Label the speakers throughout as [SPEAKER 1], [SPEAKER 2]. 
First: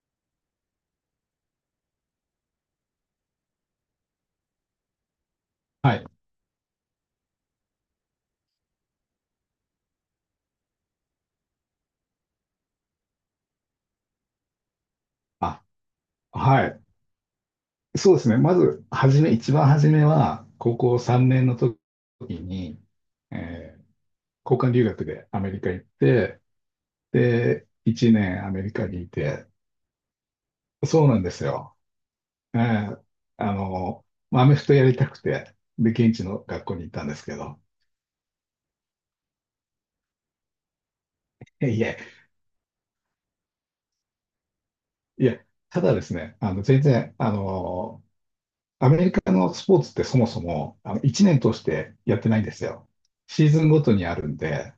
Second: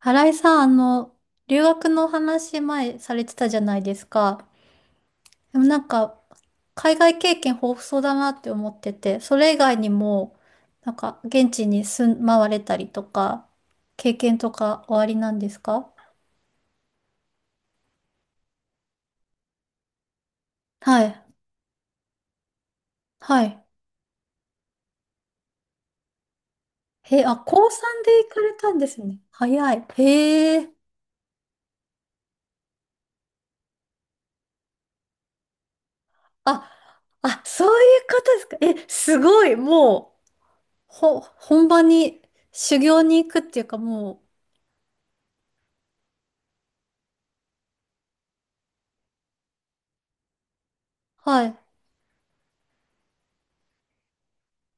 [SPEAKER 1] 新井さん、留学の話前されてたじゃないですか。でもなん
[SPEAKER 2] はい。
[SPEAKER 1] か、海外経験豊富そうだなって思ってて、それ以外にも、なんか、現地に住まわれたりとか、経験とかおありなんです
[SPEAKER 2] あ、
[SPEAKER 1] か？
[SPEAKER 2] はい。そうですね。まず、はじめ、一番初めは、高校
[SPEAKER 1] はい。
[SPEAKER 2] 3年の時に、
[SPEAKER 1] はい。
[SPEAKER 2] えー交換留学でアメリカ行って、
[SPEAKER 1] へえ、あ、
[SPEAKER 2] で、
[SPEAKER 1] 高3
[SPEAKER 2] 1
[SPEAKER 1] で行か
[SPEAKER 2] 年ア
[SPEAKER 1] れ
[SPEAKER 2] メ
[SPEAKER 1] た
[SPEAKER 2] リ
[SPEAKER 1] んで
[SPEAKER 2] カ
[SPEAKER 1] す
[SPEAKER 2] にい
[SPEAKER 1] ね。
[SPEAKER 2] て、
[SPEAKER 1] 早い。へえ。
[SPEAKER 2] そうなんですよ。えーまあアメフトやりたくて、で、現地の学
[SPEAKER 1] あ、
[SPEAKER 2] 校に行ったんですけ
[SPEAKER 1] あ、
[SPEAKER 2] ど、
[SPEAKER 1] そういうことですか。え、すごい。もう、
[SPEAKER 2] い
[SPEAKER 1] 本
[SPEAKER 2] やい
[SPEAKER 1] 場
[SPEAKER 2] や、
[SPEAKER 1] に、修行に行くっていうか、も
[SPEAKER 2] いや、ただですね、全然、アメリカのスポーツってそもそも、1
[SPEAKER 1] う、
[SPEAKER 2] 年
[SPEAKER 1] は
[SPEAKER 2] 通
[SPEAKER 1] い。
[SPEAKER 2] してやってないんですよ。シーズンごとにあるんで、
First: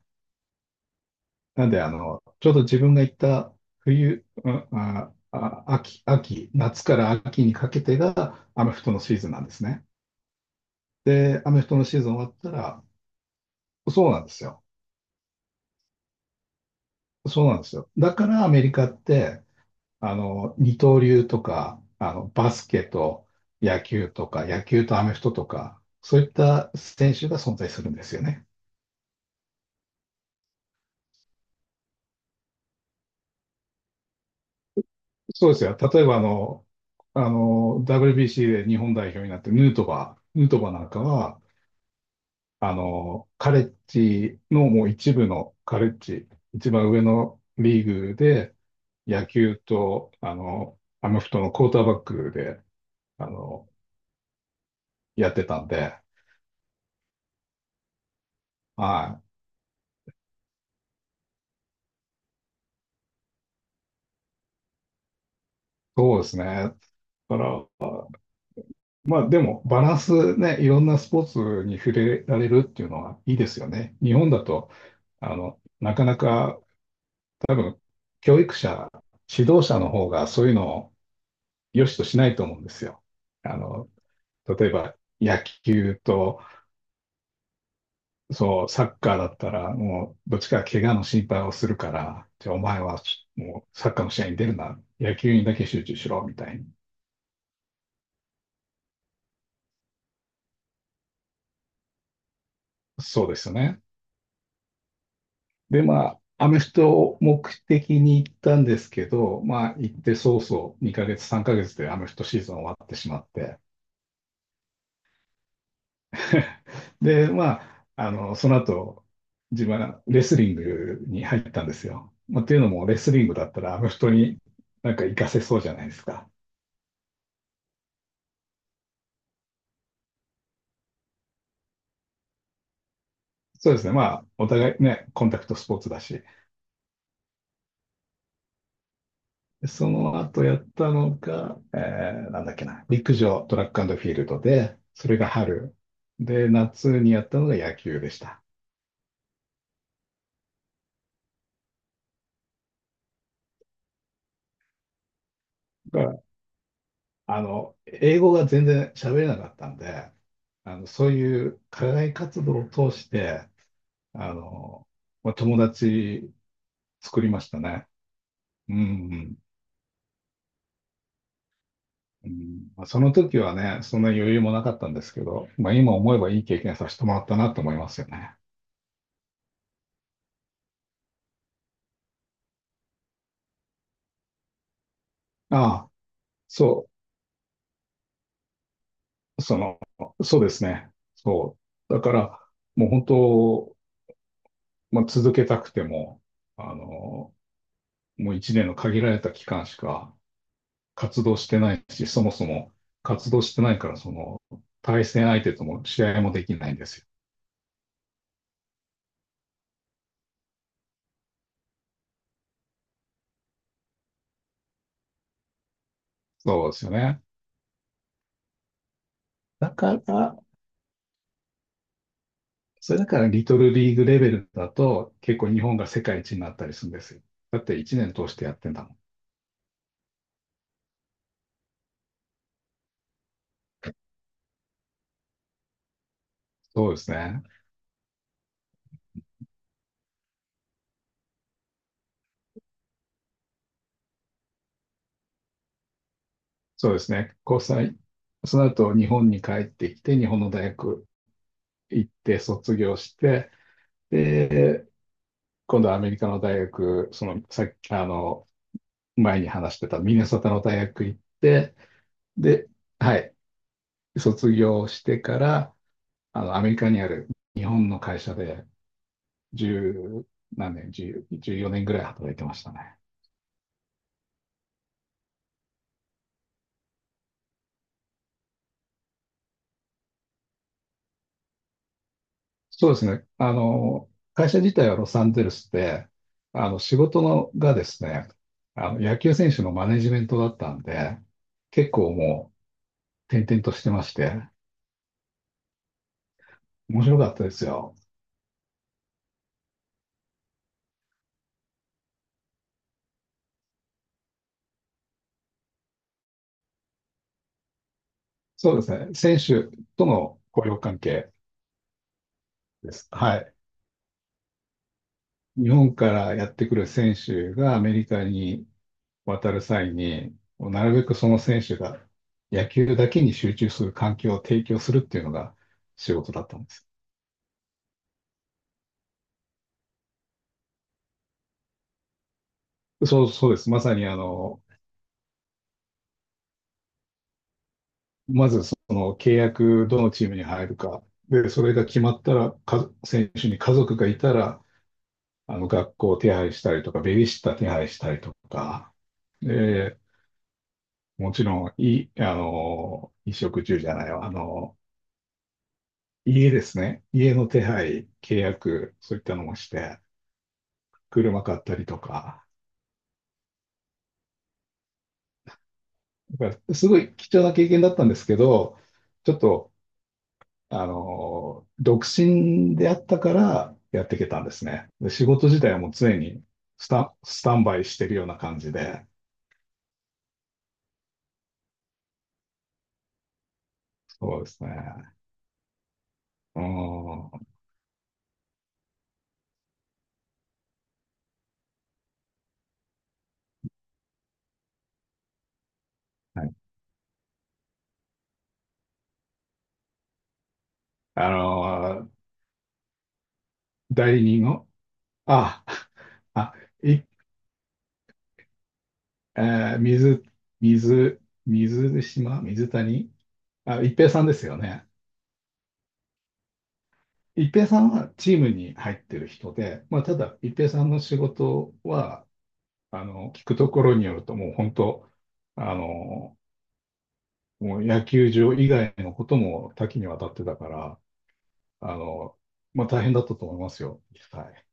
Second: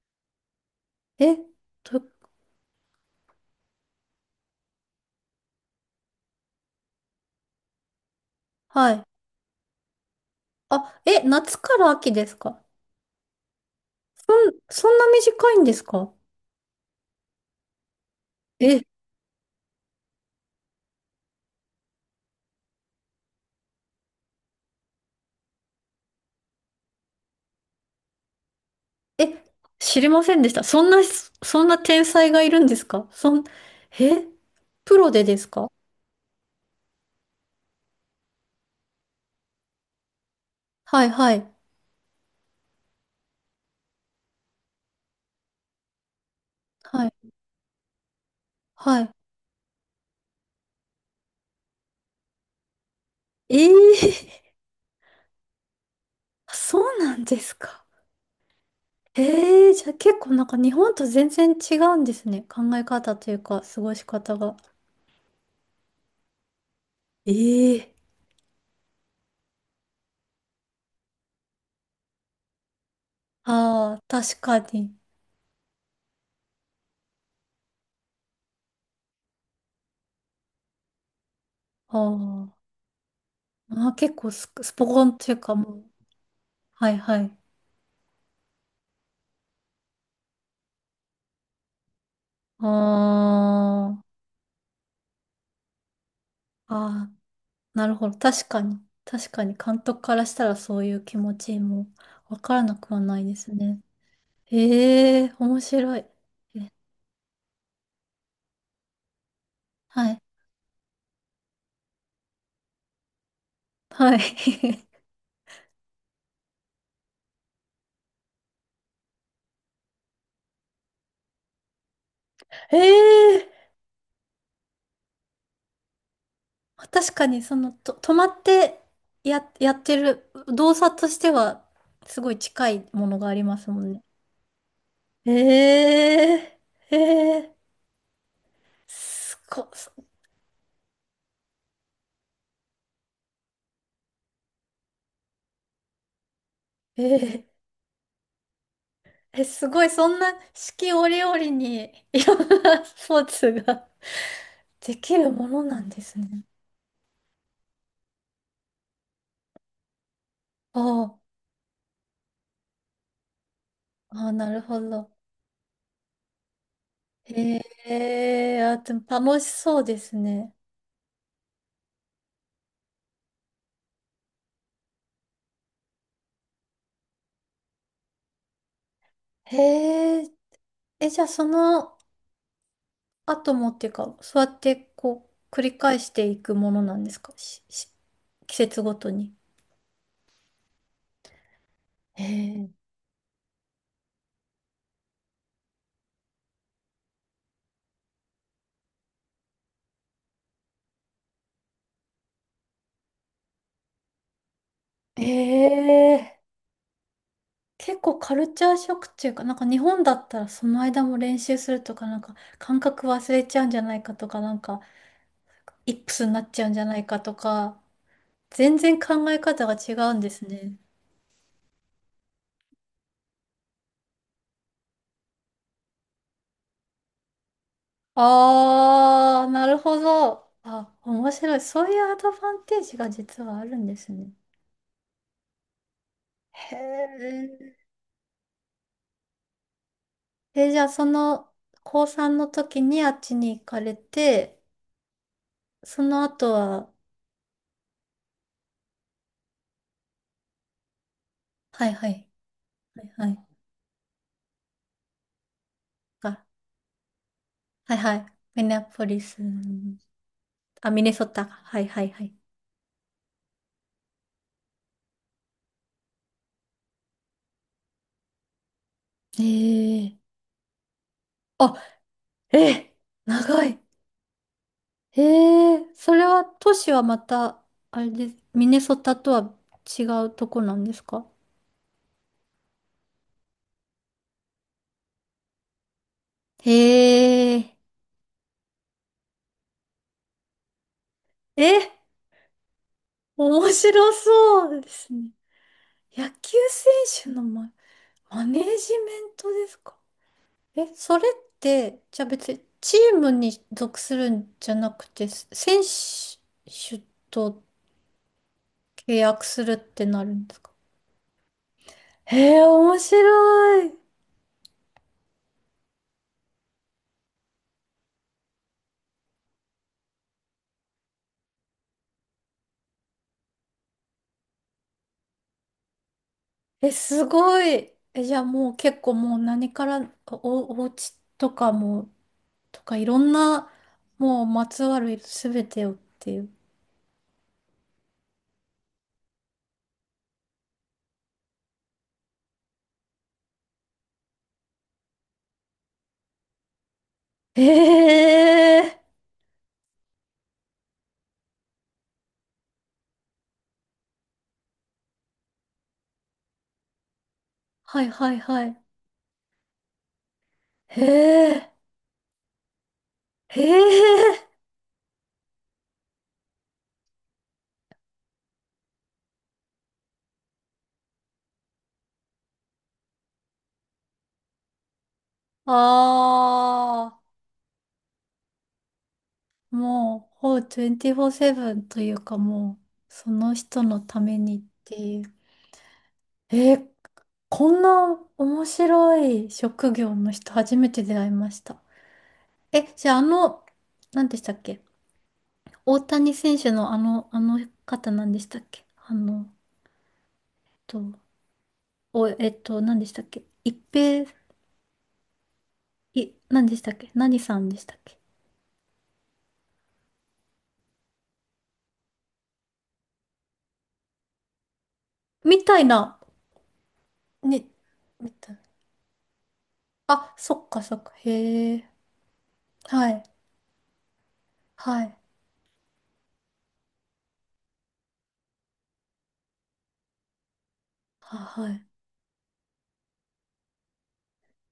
[SPEAKER 1] え、
[SPEAKER 2] なんで、
[SPEAKER 1] ど
[SPEAKER 2] ちょうど自分が行った冬、うんあ、あ、秋、秋、夏から秋にかけてがアメフ
[SPEAKER 1] は
[SPEAKER 2] トの
[SPEAKER 1] い。
[SPEAKER 2] シーズンなんですね。
[SPEAKER 1] あ、え、
[SPEAKER 2] で、ア
[SPEAKER 1] 夏
[SPEAKER 2] メフト
[SPEAKER 1] か
[SPEAKER 2] の
[SPEAKER 1] ら
[SPEAKER 2] シーズ
[SPEAKER 1] 秋
[SPEAKER 2] ン終
[SPEAKER 1] で
[SPEAKER 2] わっ
[SPEAKER 1] す
[SPEAKER 2] た
[SPEAKER 1] か？
[SPEAKER 2] ら、そうなんですよ。
[SPEAKER 1] そんな短いんですか？
[SPEAKER 2] そうなんですよ。だからアメリ
[SPEAKER 1] え、
[SPEAKER 2] カって、二刀流とか、バスケと野球とか、野球とアメフトとか、そういった選手が存在するんですよね。
[SPEAKER 1] え、知りませんでした。そんな天才がいるんですか？え、プロでです
[SPEAKER 2] そうです
[SPEAKER 1] か？
[SPEAKER 2] よ。例えばWBC で日本代表になって、ヌートバーなんか
[SPEAKER 1] はいは
[SPEAKER 2] は、
[SPEAKER 1] い。
[SPEAKER 2] カレッジのもう一部のカレッジ、一番上
[SPEAKER 1] はい。
[SPEAKER 2] のリーグで、
[SPEAKER 1] はい。
[SPEAKER 2] 野球と、アメフトのクォーターバックで、あ
[SPEAKER 1] え
[SPEAKER 2] の、
[SPEAKER 1] えー。
[SPEAKER 2] やってたんで、
[SPEAKER 1] そうなんですか。
[SPEAKER 2] はい。
[SPEAKER 1] ええー、じゃあ結構なんか日本と全然違うんですね。考え方というか、過ごし方が。
[SPEAKER 2] そうですね。
[SPEAKER 1] え
[SPEAKER 2] だか
[SPEAKER 1] え
[SPEAKER 2] ら、
[SPEAKER 1] ー。
[SPEAKER 2] まあでも、バランスね、いろんなスポーツに触れられるっていうのはいいですよね。
[SPEAKER 1] ああ、
[SPEAKER 2] 日本
[SPEAKER 1] 確
[SPEAKER 2] だ
[SPEAKER 1] か
[SPEAKER 2] と、
[SPEAKER 1] に。
[SPEAKER 2] なかなか多分、教育者、指導者の方がそういうのを良し
[SPEAKER 1] あ
[SPEAKER 2] としないと
[SPEAKER 1] ー、
[SPEAKER 2] 思うんですよ。あ
[SPEAKER 1] ま
[SPEAKER 2] の、
[SPEAKER 1] あー、結構
[SPEAKER 2] 例え
[SPEAKER 1] スポ
[SPEAKER 2] ば
[SPEAKER 1] コンという
[SPEAKER 2] 野
[SPEAKER 1] かもう。
[SPEAKER 2] 球と、
[SPEAKER 1] はいはい。
[SPEAKER 2] そう、サッカーだったら、もう、どっちかが怪我の心配をするから、じゃあお前はもうサッ
[SPEAKER 1] あ
[SPEAKER 2] カーの試合に出るな、野球にだけ集中しろ、みたいに。
[SPEAKER 1] あ、ああ、なるほど。確かに。確かに監督からしたらそういう気持ちもわからなくはない
[SPEAKER 2] そう
[SPEAKER 1] で
[SPEAKER 2] です
[SPEAKER 1] す
[SPEAKER 2] よね。
[SPEAKER 1] ね。ええ、面
[SPEAKER 2] で、
[SPEAKER 1] 白
[SPEAKER 2] ま
[SPEAKER 1] い。
[SPEAKER 2] あ、アメ
[SPEAKER 1] え、
[SPEAKER 2] フトを目的に行ったんですけど、まあ、行っ
[SPEAKER 1] は
[SPEAKER 2] て
[SPEAKER 1] い。
[SPEAKER 2] 早々、2ヶ月、3ヶ月でアメフトシーズン終わってしまって、
[SPEAKER 1] はい。
[SPEAKER 2] で、まあ、その後、自分はレスリングに入ったんですよ。まあ、っていうの
[SPEAKER 1] え
[SPEAKER 2] も、レスリングだ
[SPEAKER 1] え、
[SPEAKER 2] ったら、あフ人になんか活かせそうじゃないですか。
[SPEAKER 1] 確かにその、止まってやってる動作としてはすごい近いものがあります
[SPEAKER 2] そうで
[SPEAKER 1] も
[SPEAKER 2] す
[SPEAKER 1] ん
[SPEAKER 2] ね。
[SPEAKER 1] ね。
[SPEAKER 2] まあ、お互いね、コン
[SPEAKER 1] え
[SPEAKER 2] タクトスポーツだし。
[SPEAKER 1] え、ええ、すご、
[SPEAKER 2] でその後やったのが、なんだっけな、陸上、トラックフィールドで、それが春。で、夏にやった
[SPEAKER 1] え
[SPEAKER 2] のが
[SPEAKER 1] え
[SPEAKER 2] 野球でした。
[SPEAKER 1] え、すごい、そんな四季折々に いろんなスポーツが できるものなん
[SPEAKER 2] だか
[SPEAKER 1] です
[SPEAKER 2] ら、
[SPEAKER 1] ね。
[SPEAKER 2] 英語が全然喋れなかったんで、
[SPEAKER 1] あ
[SPEAKER 2] そう
[SPEAKER 1] あ、
[SPEAKER 2] いう課外活動を通して、
[SPEAKER 1] ああ、
[SPEAKER 2] あ
[SPEAKER 1] なるほ
[SPEAKER 2] の、
[SPEAKER 1] ど。
[SPEAKER 2] まあ、友達作りました
[SPEAKER 1] へ
[SPEAKER 2] ね。
[SPEAKER 1] え、
[SPEAKER 2] う
[SPEAKER 1] あ、でも
[SPEAKER 2] ん。
[SPEAKER 1] 楽しそうですね。
[SPEAKER 2] うんまあ、その時はね、そんな余裕もなかったんですけど、まあ、今思えばいい経験させてもらったなと思いますよね。
[SPEAKER 1] へえ、え、じゃあその後もっていうか、そうやってこう、繰
[SPEAKER 2] あ
[SPEAKER 1] り
[SPEAKER 2] あ、
[SPEAKER 1] 返していくもの
[SPEAKER 2] そ
[SPEAKER 1] なんですか？季節ごとに。
[SPEAKER 2] う、その、そうですね。そう。だか
[SPEAKER 1] へ
[SPEAKER 2] ら、もう本当、まあ、続けたくても、あの、もう一年の限られた期間しか活動してないし、そもそも活動してないから、その、対
[SPEAKER 1] え、
[SPEAKER 2] 戦相手とも試
[SPEAKER 1] へ
[SPEAKER 2] 合も
[SPEAKER 1] え、
[SPEAKER 2] できないんですよ。
[SPEAKER 1] 結構カルチャーショックっていうか、なんか日本だったらその間も練習するとか、なんか感覚忘れちゃうんじゃないかとか、なんかイップスになっちゃ
[SPEAKER 2] そ
[SPEAKER 1] う
[SPEAKER 2] う
[SPEAKER 1] ん
[SPEAKER 2] で
[SPEAKER 1] じゃ
[SPEAKER 2] すよ
[SPEAKER 1] ないか
[SPEAKER 2] ね。
[SPEAKER 1] とか、全然考え方
[SPEAKER 2] だ
[SPEAKER 1] が違
[SPEAKER 2] か
[SPEAKER 1] うんで
[SPEAKER 2] ら、
[SPEAKER 1] すね。
[SPEAKER 2] それだからリトルリーグレベルだと結構日本が世界一になったりするんですよ。だって1年通してやってんだもん。
[SPEAKER 1] あー、なるほど。あ、面白い。そういうアドバンテージが実はあるんですね。へ
[SPEAKER 2] そうですね。
[SPEAKER 1] え。え、じゃあその、高3の時にあっちに行かれて、その後
[SPEAKER 2] そ
[SPEAKER 1] は、
[SPEAKER 2] うですね。交際。その後日本に帰ってきて、日本の大学
[SPEAKER 1] はい
[SPEAKER 2] 行
[SPEAKER 1] は
[SPEAKER 2] っ
[SPEAKER 1] い、
[SPEAKER 2] て卒業
[SPEAKER 1] はい
[SPEAKER 2] し
[SPEAKER 1] はい、
[SPEAKER 2] て、で、今度はアメリカの
[SPEAKER 1] か、
[SPEAKER 2] 大学、そのさっき、
[SPEAKER 1] はいはい、ミネアポリス、
[SPEAKER 2] 前に話してたミネソタの大
[SPEAKER 1] あ、ミ
[SPEAKER 2] 学
[SPEAKER 1] ネ
[SPEAKER 2] 行っ
[SPEAKER 1] ソタか、
[SPEAKER 2] て、
[SPEAKER 1] はいはいはい。
[SPEAKER 2] で、はい、卒業してから、アメリカにある日本の会社で1
[SPEAKER 1] ええ、
[SPEAKER 2] 何年、10 14
[SPEAKER 1] あ、
[SPEAKER 2] 年ぐらい働いてました
[SPEAKER 1] え
[SPEAKER 2] ね。
[SPEAKER 1] え、長い。へえ、それは都市はまた、あれです。ミネソタとは違うとこなんですか？
[SPEAKER 2] そうですね。会社自体はロサンゼルスで、
[SPEAKER 1] へ
[SPEAKER 2] 仕事のが
[SPEAKER 1] え、
[SPEAKER 2] ですね、野球選手のマネジメントだったんで、結
[SPEAKER 1] え、
[SPEAKER 2] 構もう、転々
[SPEAKER 1] 面
[SPEAKER 2] としてま
[SPEAKER 1] 白
[SPEAKER 2] して、
[SPEAKER 1] そうですね。野球
[SPEAKER 2] 面白
[SPEAKER 1] 選
[SPEAKER 2] か
[SPEAKER 1] 手
[SPEAKER 2] っ
[SPEAKER 1] の
[SPEAKER 2] たです
[SPEAKER 1] マ、
[SPEAKER 2] よ。
[SPEAKER 1] マネージメントですか？え、それって、じゃあ別にチームに属するんじゃなくて、選手と
[SPEAKER 2] そうですね。
[SPEAKER 1] 契
[SPEAKER 2] 選
[SPEAKER 1] 約する
[SPEAKER 2] 手
[SPEAKER 1] っ
[SPEAKER 2] と
[SPEAKER 1] てなる
[SPEAKER 2] の
[SPEAKER 1] んです
[SPEAKER 2] 雇
[SPEAKER 1] か？
[SPEAKER 2] 用関係
[SPEAKER 1] へえ、
[SPEAKER 2] で
[SPEAKER 1] 面
[SPEAKER 2] す。はい。
[SPEAKER 1] 白い。
[SPEAKER 2] 日本からやってくる選手がアメリカに渡る際に、もうなるべくその選手が野球だけに集中する環境を提供するっていうのが仕事だったんです。
[SPEAKER 1] え、すごい。え、じゃあもう結構もう何からお家とかも、とかいろ
[SPEAKER 2] そう、
[SPEAKER 1] ん
[SPEAKER 2] そうです。
[SPEAKER 1] な、
[SPEAKER 2] まさに
[SPEAKER 1] もうまつわるすべてをっていう。
[SPEAKER 2] まずその契約、どのチームに入るか。で、それが決まったら、選手に家族がいたら、学校を手配したりとか、ベビーシッター手配したり
[SPEAKER 1] へ
[SPEAKER 2] とか、
[SPEAKER 1] え。
[SPEAKER 2] で、もちろん、い、あの、衣食住じゃないわ、家ですね。家の手
[SPEAKER 1] は
[SPEAKER 2] 配、
[SPEAKER 1] いはい
[SPEAKER 2] 契
[SPEAKER 1] はい。
[SPEAKER 2] 約、そういったのもして、
[SPEAKER 1] へ
[SPEAKER 2] 車買っ
[SPEAKER 1] え。
[SPEAKER 2] たりとか。
[SPEAKER 1] へえ。
[SPEAKER 2] だから、すごい貴重な経験だったんですけど、ちょっと、独身であったからやっていけたんですね。で、仕事自体はもう常に
[SPEAKER 1] あ
[SPEAKER 2] スタンバイしてるような感じで。
[SPEAKER 1] あ。もう、ほう24/7というかもう、その人のため
[SPEAKER 2] そうで
[SPEAKER 1] にっ
[SPEAKER 2] すね。
[SPEAKER 1] ていう。
[SPEAKER 2] う
[SPEAKER 1] えー、
[SPEAKER 2] ん。は
[SPEAKER 1] こんな面白い職業の人初めて出会いました。え、じゃあ何でしたっけ、大谷
[SPEAKER 2] い。
[SPEAKER 1] 選手のあの方何でしたっけ、っと、
[SPEAKER 2] あの、
[SPEAKER 1] お、えっと、何でしたっけ、一
[SPEAKER 2] 代理
[SPEAKER 1] 平、
[SPEAKER 2] 人を、あ、あ、
[SPEAKER 1] 何でしたっ
[SPEAKER 2] い、
[SPEAKER 1] け、何さんでしたっけ
[SPEAKER 2] えー水、水、水島、水谷、あ、一平さんですよね。
[SPEAKER 1] みたいな、
[SPEAKER 2] 一平
[SPEAKER 1] に、
[SPEAKER 2] さんは
[SPEAKER 1] み
[SPEAKER 2] チーム
[SPEAKER 1] たいな。
[SPEAKER 2] に入ってる人で、まあ、た
[SPEAKER 1] あ、
[SPEAKER 2] だ、一
[SPEAKER 1] そっ
[SPEAKER 2] 平さ
[SPEAKER 1] か
[SPEAKER 2] ん
[SPEAKER 1] そ
[SPEAKER 2] の
[SPEAKER 1] っか。
[SPEAKER 2] 仕事
[SPEAKER 1] へえ。
[SPEAKER 2] は、
[SPEAKER 1] はい。
[SPEAKER 2] 聞くところによると、もう本
[SPEAKER 1] は
[SPEAKER 2] 当、
[SPEAKER 1] い。
[SPEAKER 2] あの、もう野球場以外のことも多岐にわたってたから、
[SPEAKER 1] は、はい。
[SPEAKER 2] あの、まあ大変だったと思いますよ。はい。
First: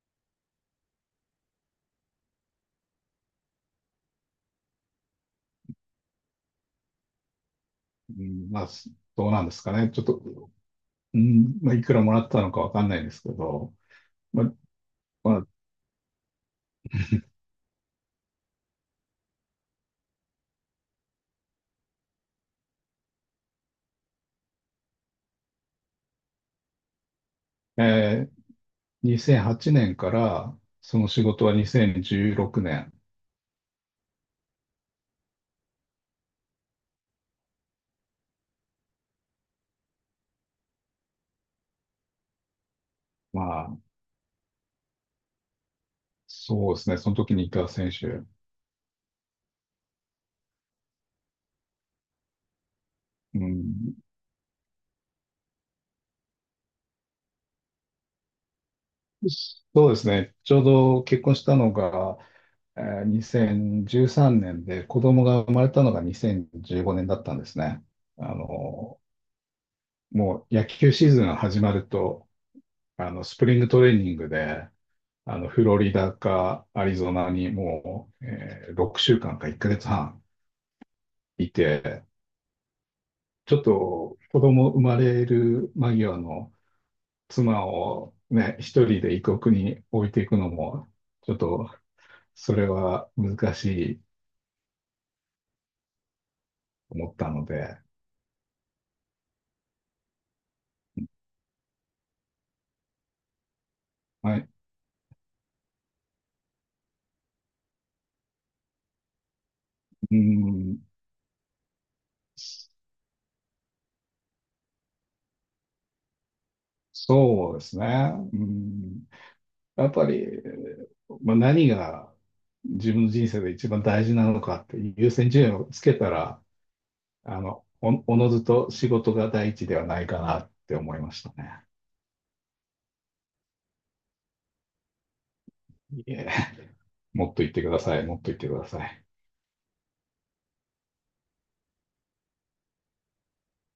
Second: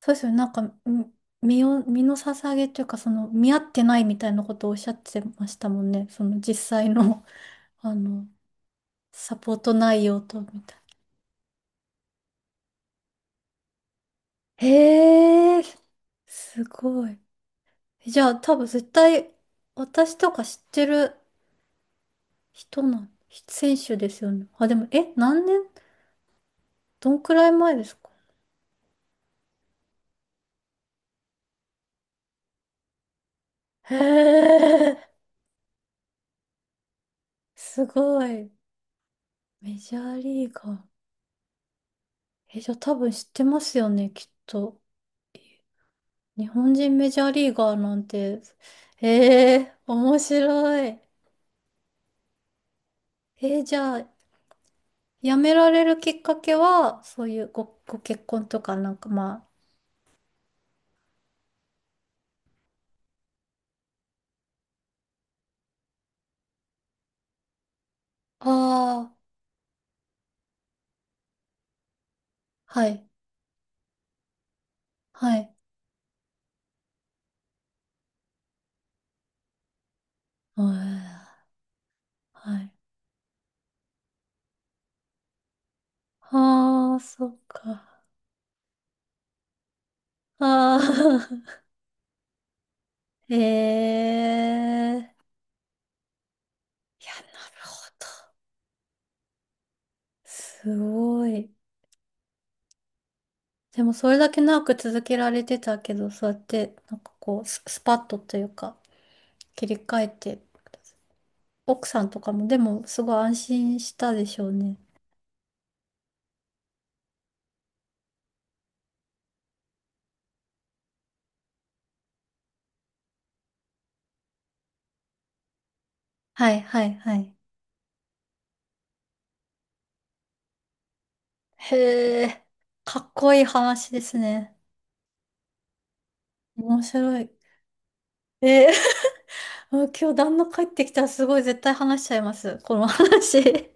[SPEAKER 1] そうですよね。なんか、身を、身の捧げというか、その、見合ってないみたいなことをおっしゃってましたもんね。その、実際の、あ
[SPEAKER 2] う
[SPEAKER 1] の、
[SPEAKER 2] ん、まあ、どう
[SPEAKER 1] サ
[SPEAKER 2] なんで
[SPEAKER 1] ポー
[SPEAKER 2] すか
[SPEAKER 1] ト
[SPEAKER 2] ね。ちょっ
[SPEAKER 1] 内容と、み
[SPEAKER 2] と、
[SPEAKER 1] たいな。
[SPEAKER 2] うん、まあいくらもらったのかわかんないですけど、まあ、ま
[SPEAKER 1] へえ、すごい。じゃあ多分絶対私とか知ってる人の選手ですよね。あ、でも、え、どんくらい前で
[SPEAKER 2] あ、
[SPEAKER 1] すか？
[SPEAKER 2] 2008年から、その仕事は2016年。
[SPEAKER 1] へえ、すごい。メジャーリーガー。え、じゃあ多分知っ
[SPEAKER 2] ま
[SPEAKER 1] てま
[SPEAKER 2] あ、
[SPEAKER 1] すよね、きっと。日本
[SPEAKER 2] そうです
[SPEAKER 1] 人
[SPEAKER 2] ね。
[SPEAKER 1] メ
[SPEAKER 2] その
[SPEAKER 1] ジャー
[SPEAKER 2] 時に
[SPEAKER 1] リ
[SPEAKER 2] い
[SPEAKER 1] ー
[SPEAKER 2] た
[SPEAKER 1] ガー
[SPEAKER 2] 選
[SPEAKER 1] なん
[SPEAKER 2] 手。
[SPEAKER 1] て。ええ、面白い。
[SPEAKER 2] う
[SPEAKER 1] え、じゃ
[SPEAKER 2] ん、
[SPEAKER 1] あ、辞められるきっかけは、そういうご結婚とかなんかま
[SPEAKER 2] そうですね。ちょうど結婚したのが、えー2013年で子供が生まれたのが2015年だったんですね。あ
[SPEAKER 1] あ、あ
[SPEAKER 2] の、
[SPEAKER 1] あ、
[SPEAKER 2] もう野球シーズンが始まると、
[SPEAKER 1] はい、
[SPEAKER 2] スプリングトレーニングで、
[SPEAKER 1] はい、
[SPEAKER 2] フロリダかアリゾナにもう、6週間か1ヶ月半
[SPEAKER 1] うん、
[SPEAKER 2] いて、
[SPEAKER 1] はい。
[SPEAKER 2] ちょっと子供生まれる間際の
[SPEAKER 1] ああ、そっ
[SPEAKER 2] 妻
[SPEAKER 1] か。
[SPEAKER 2] をね、一人で異国に置いていくの
[SPEAKER 1] あ
[SPEAKER 2] も、ちょっ
[SPEAKER 1] あ、
[SPEAKER 2] とそれは
[SPEAKER 1] へ
[SPEAKER 2] 難しいと
[SPEAKER 1] え。いや、なる
[SPEAKER 2] 思ったので、
[SPEAKER 1] ほど。すごい。でも、それだ
[SPEAKER 2] は
[SPEAKER 1] け
[SPEAKER 2] い、
[SPEAKER 1] 長く続けられてたけど、そうやって、なんかこう、スパッとというか、切り替え
[SPEAKER 2] う
[SPEAKER 1] て、
[SPEAKER 2] ん
[SPEAKER 1] 奥さんとかも、でも、すごい安心したでしょうね。
[SPEAKER 2] そうですね。うん、やっぱり、まあ、何が自分の人生で一番大事なのかって優先順位をつけたら、
[SPEAKER 1] はい、はい、はい。
[SPEAKER 2] おのずと仕事が第一ではないかなって思いましたね。
[SPEAKER 1] へえ、かっこいい話ですね。
[SPEAKER 2] いえ、
[SPEAKER 1] 面白
[SPEAKER 2] も
[SPEAKER 1] い。
[SPEAKER 2] っと言ってください。もっと言ってくださ
[SPEAKER 1] え
[SPEAKER 2] い。
[SPEAKER 1] もう今日旦那帰ってきたらすごい絶対話しちゃいます。この話。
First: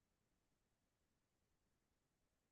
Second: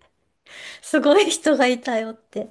[SPEAKER 1] すごい人がいたよって。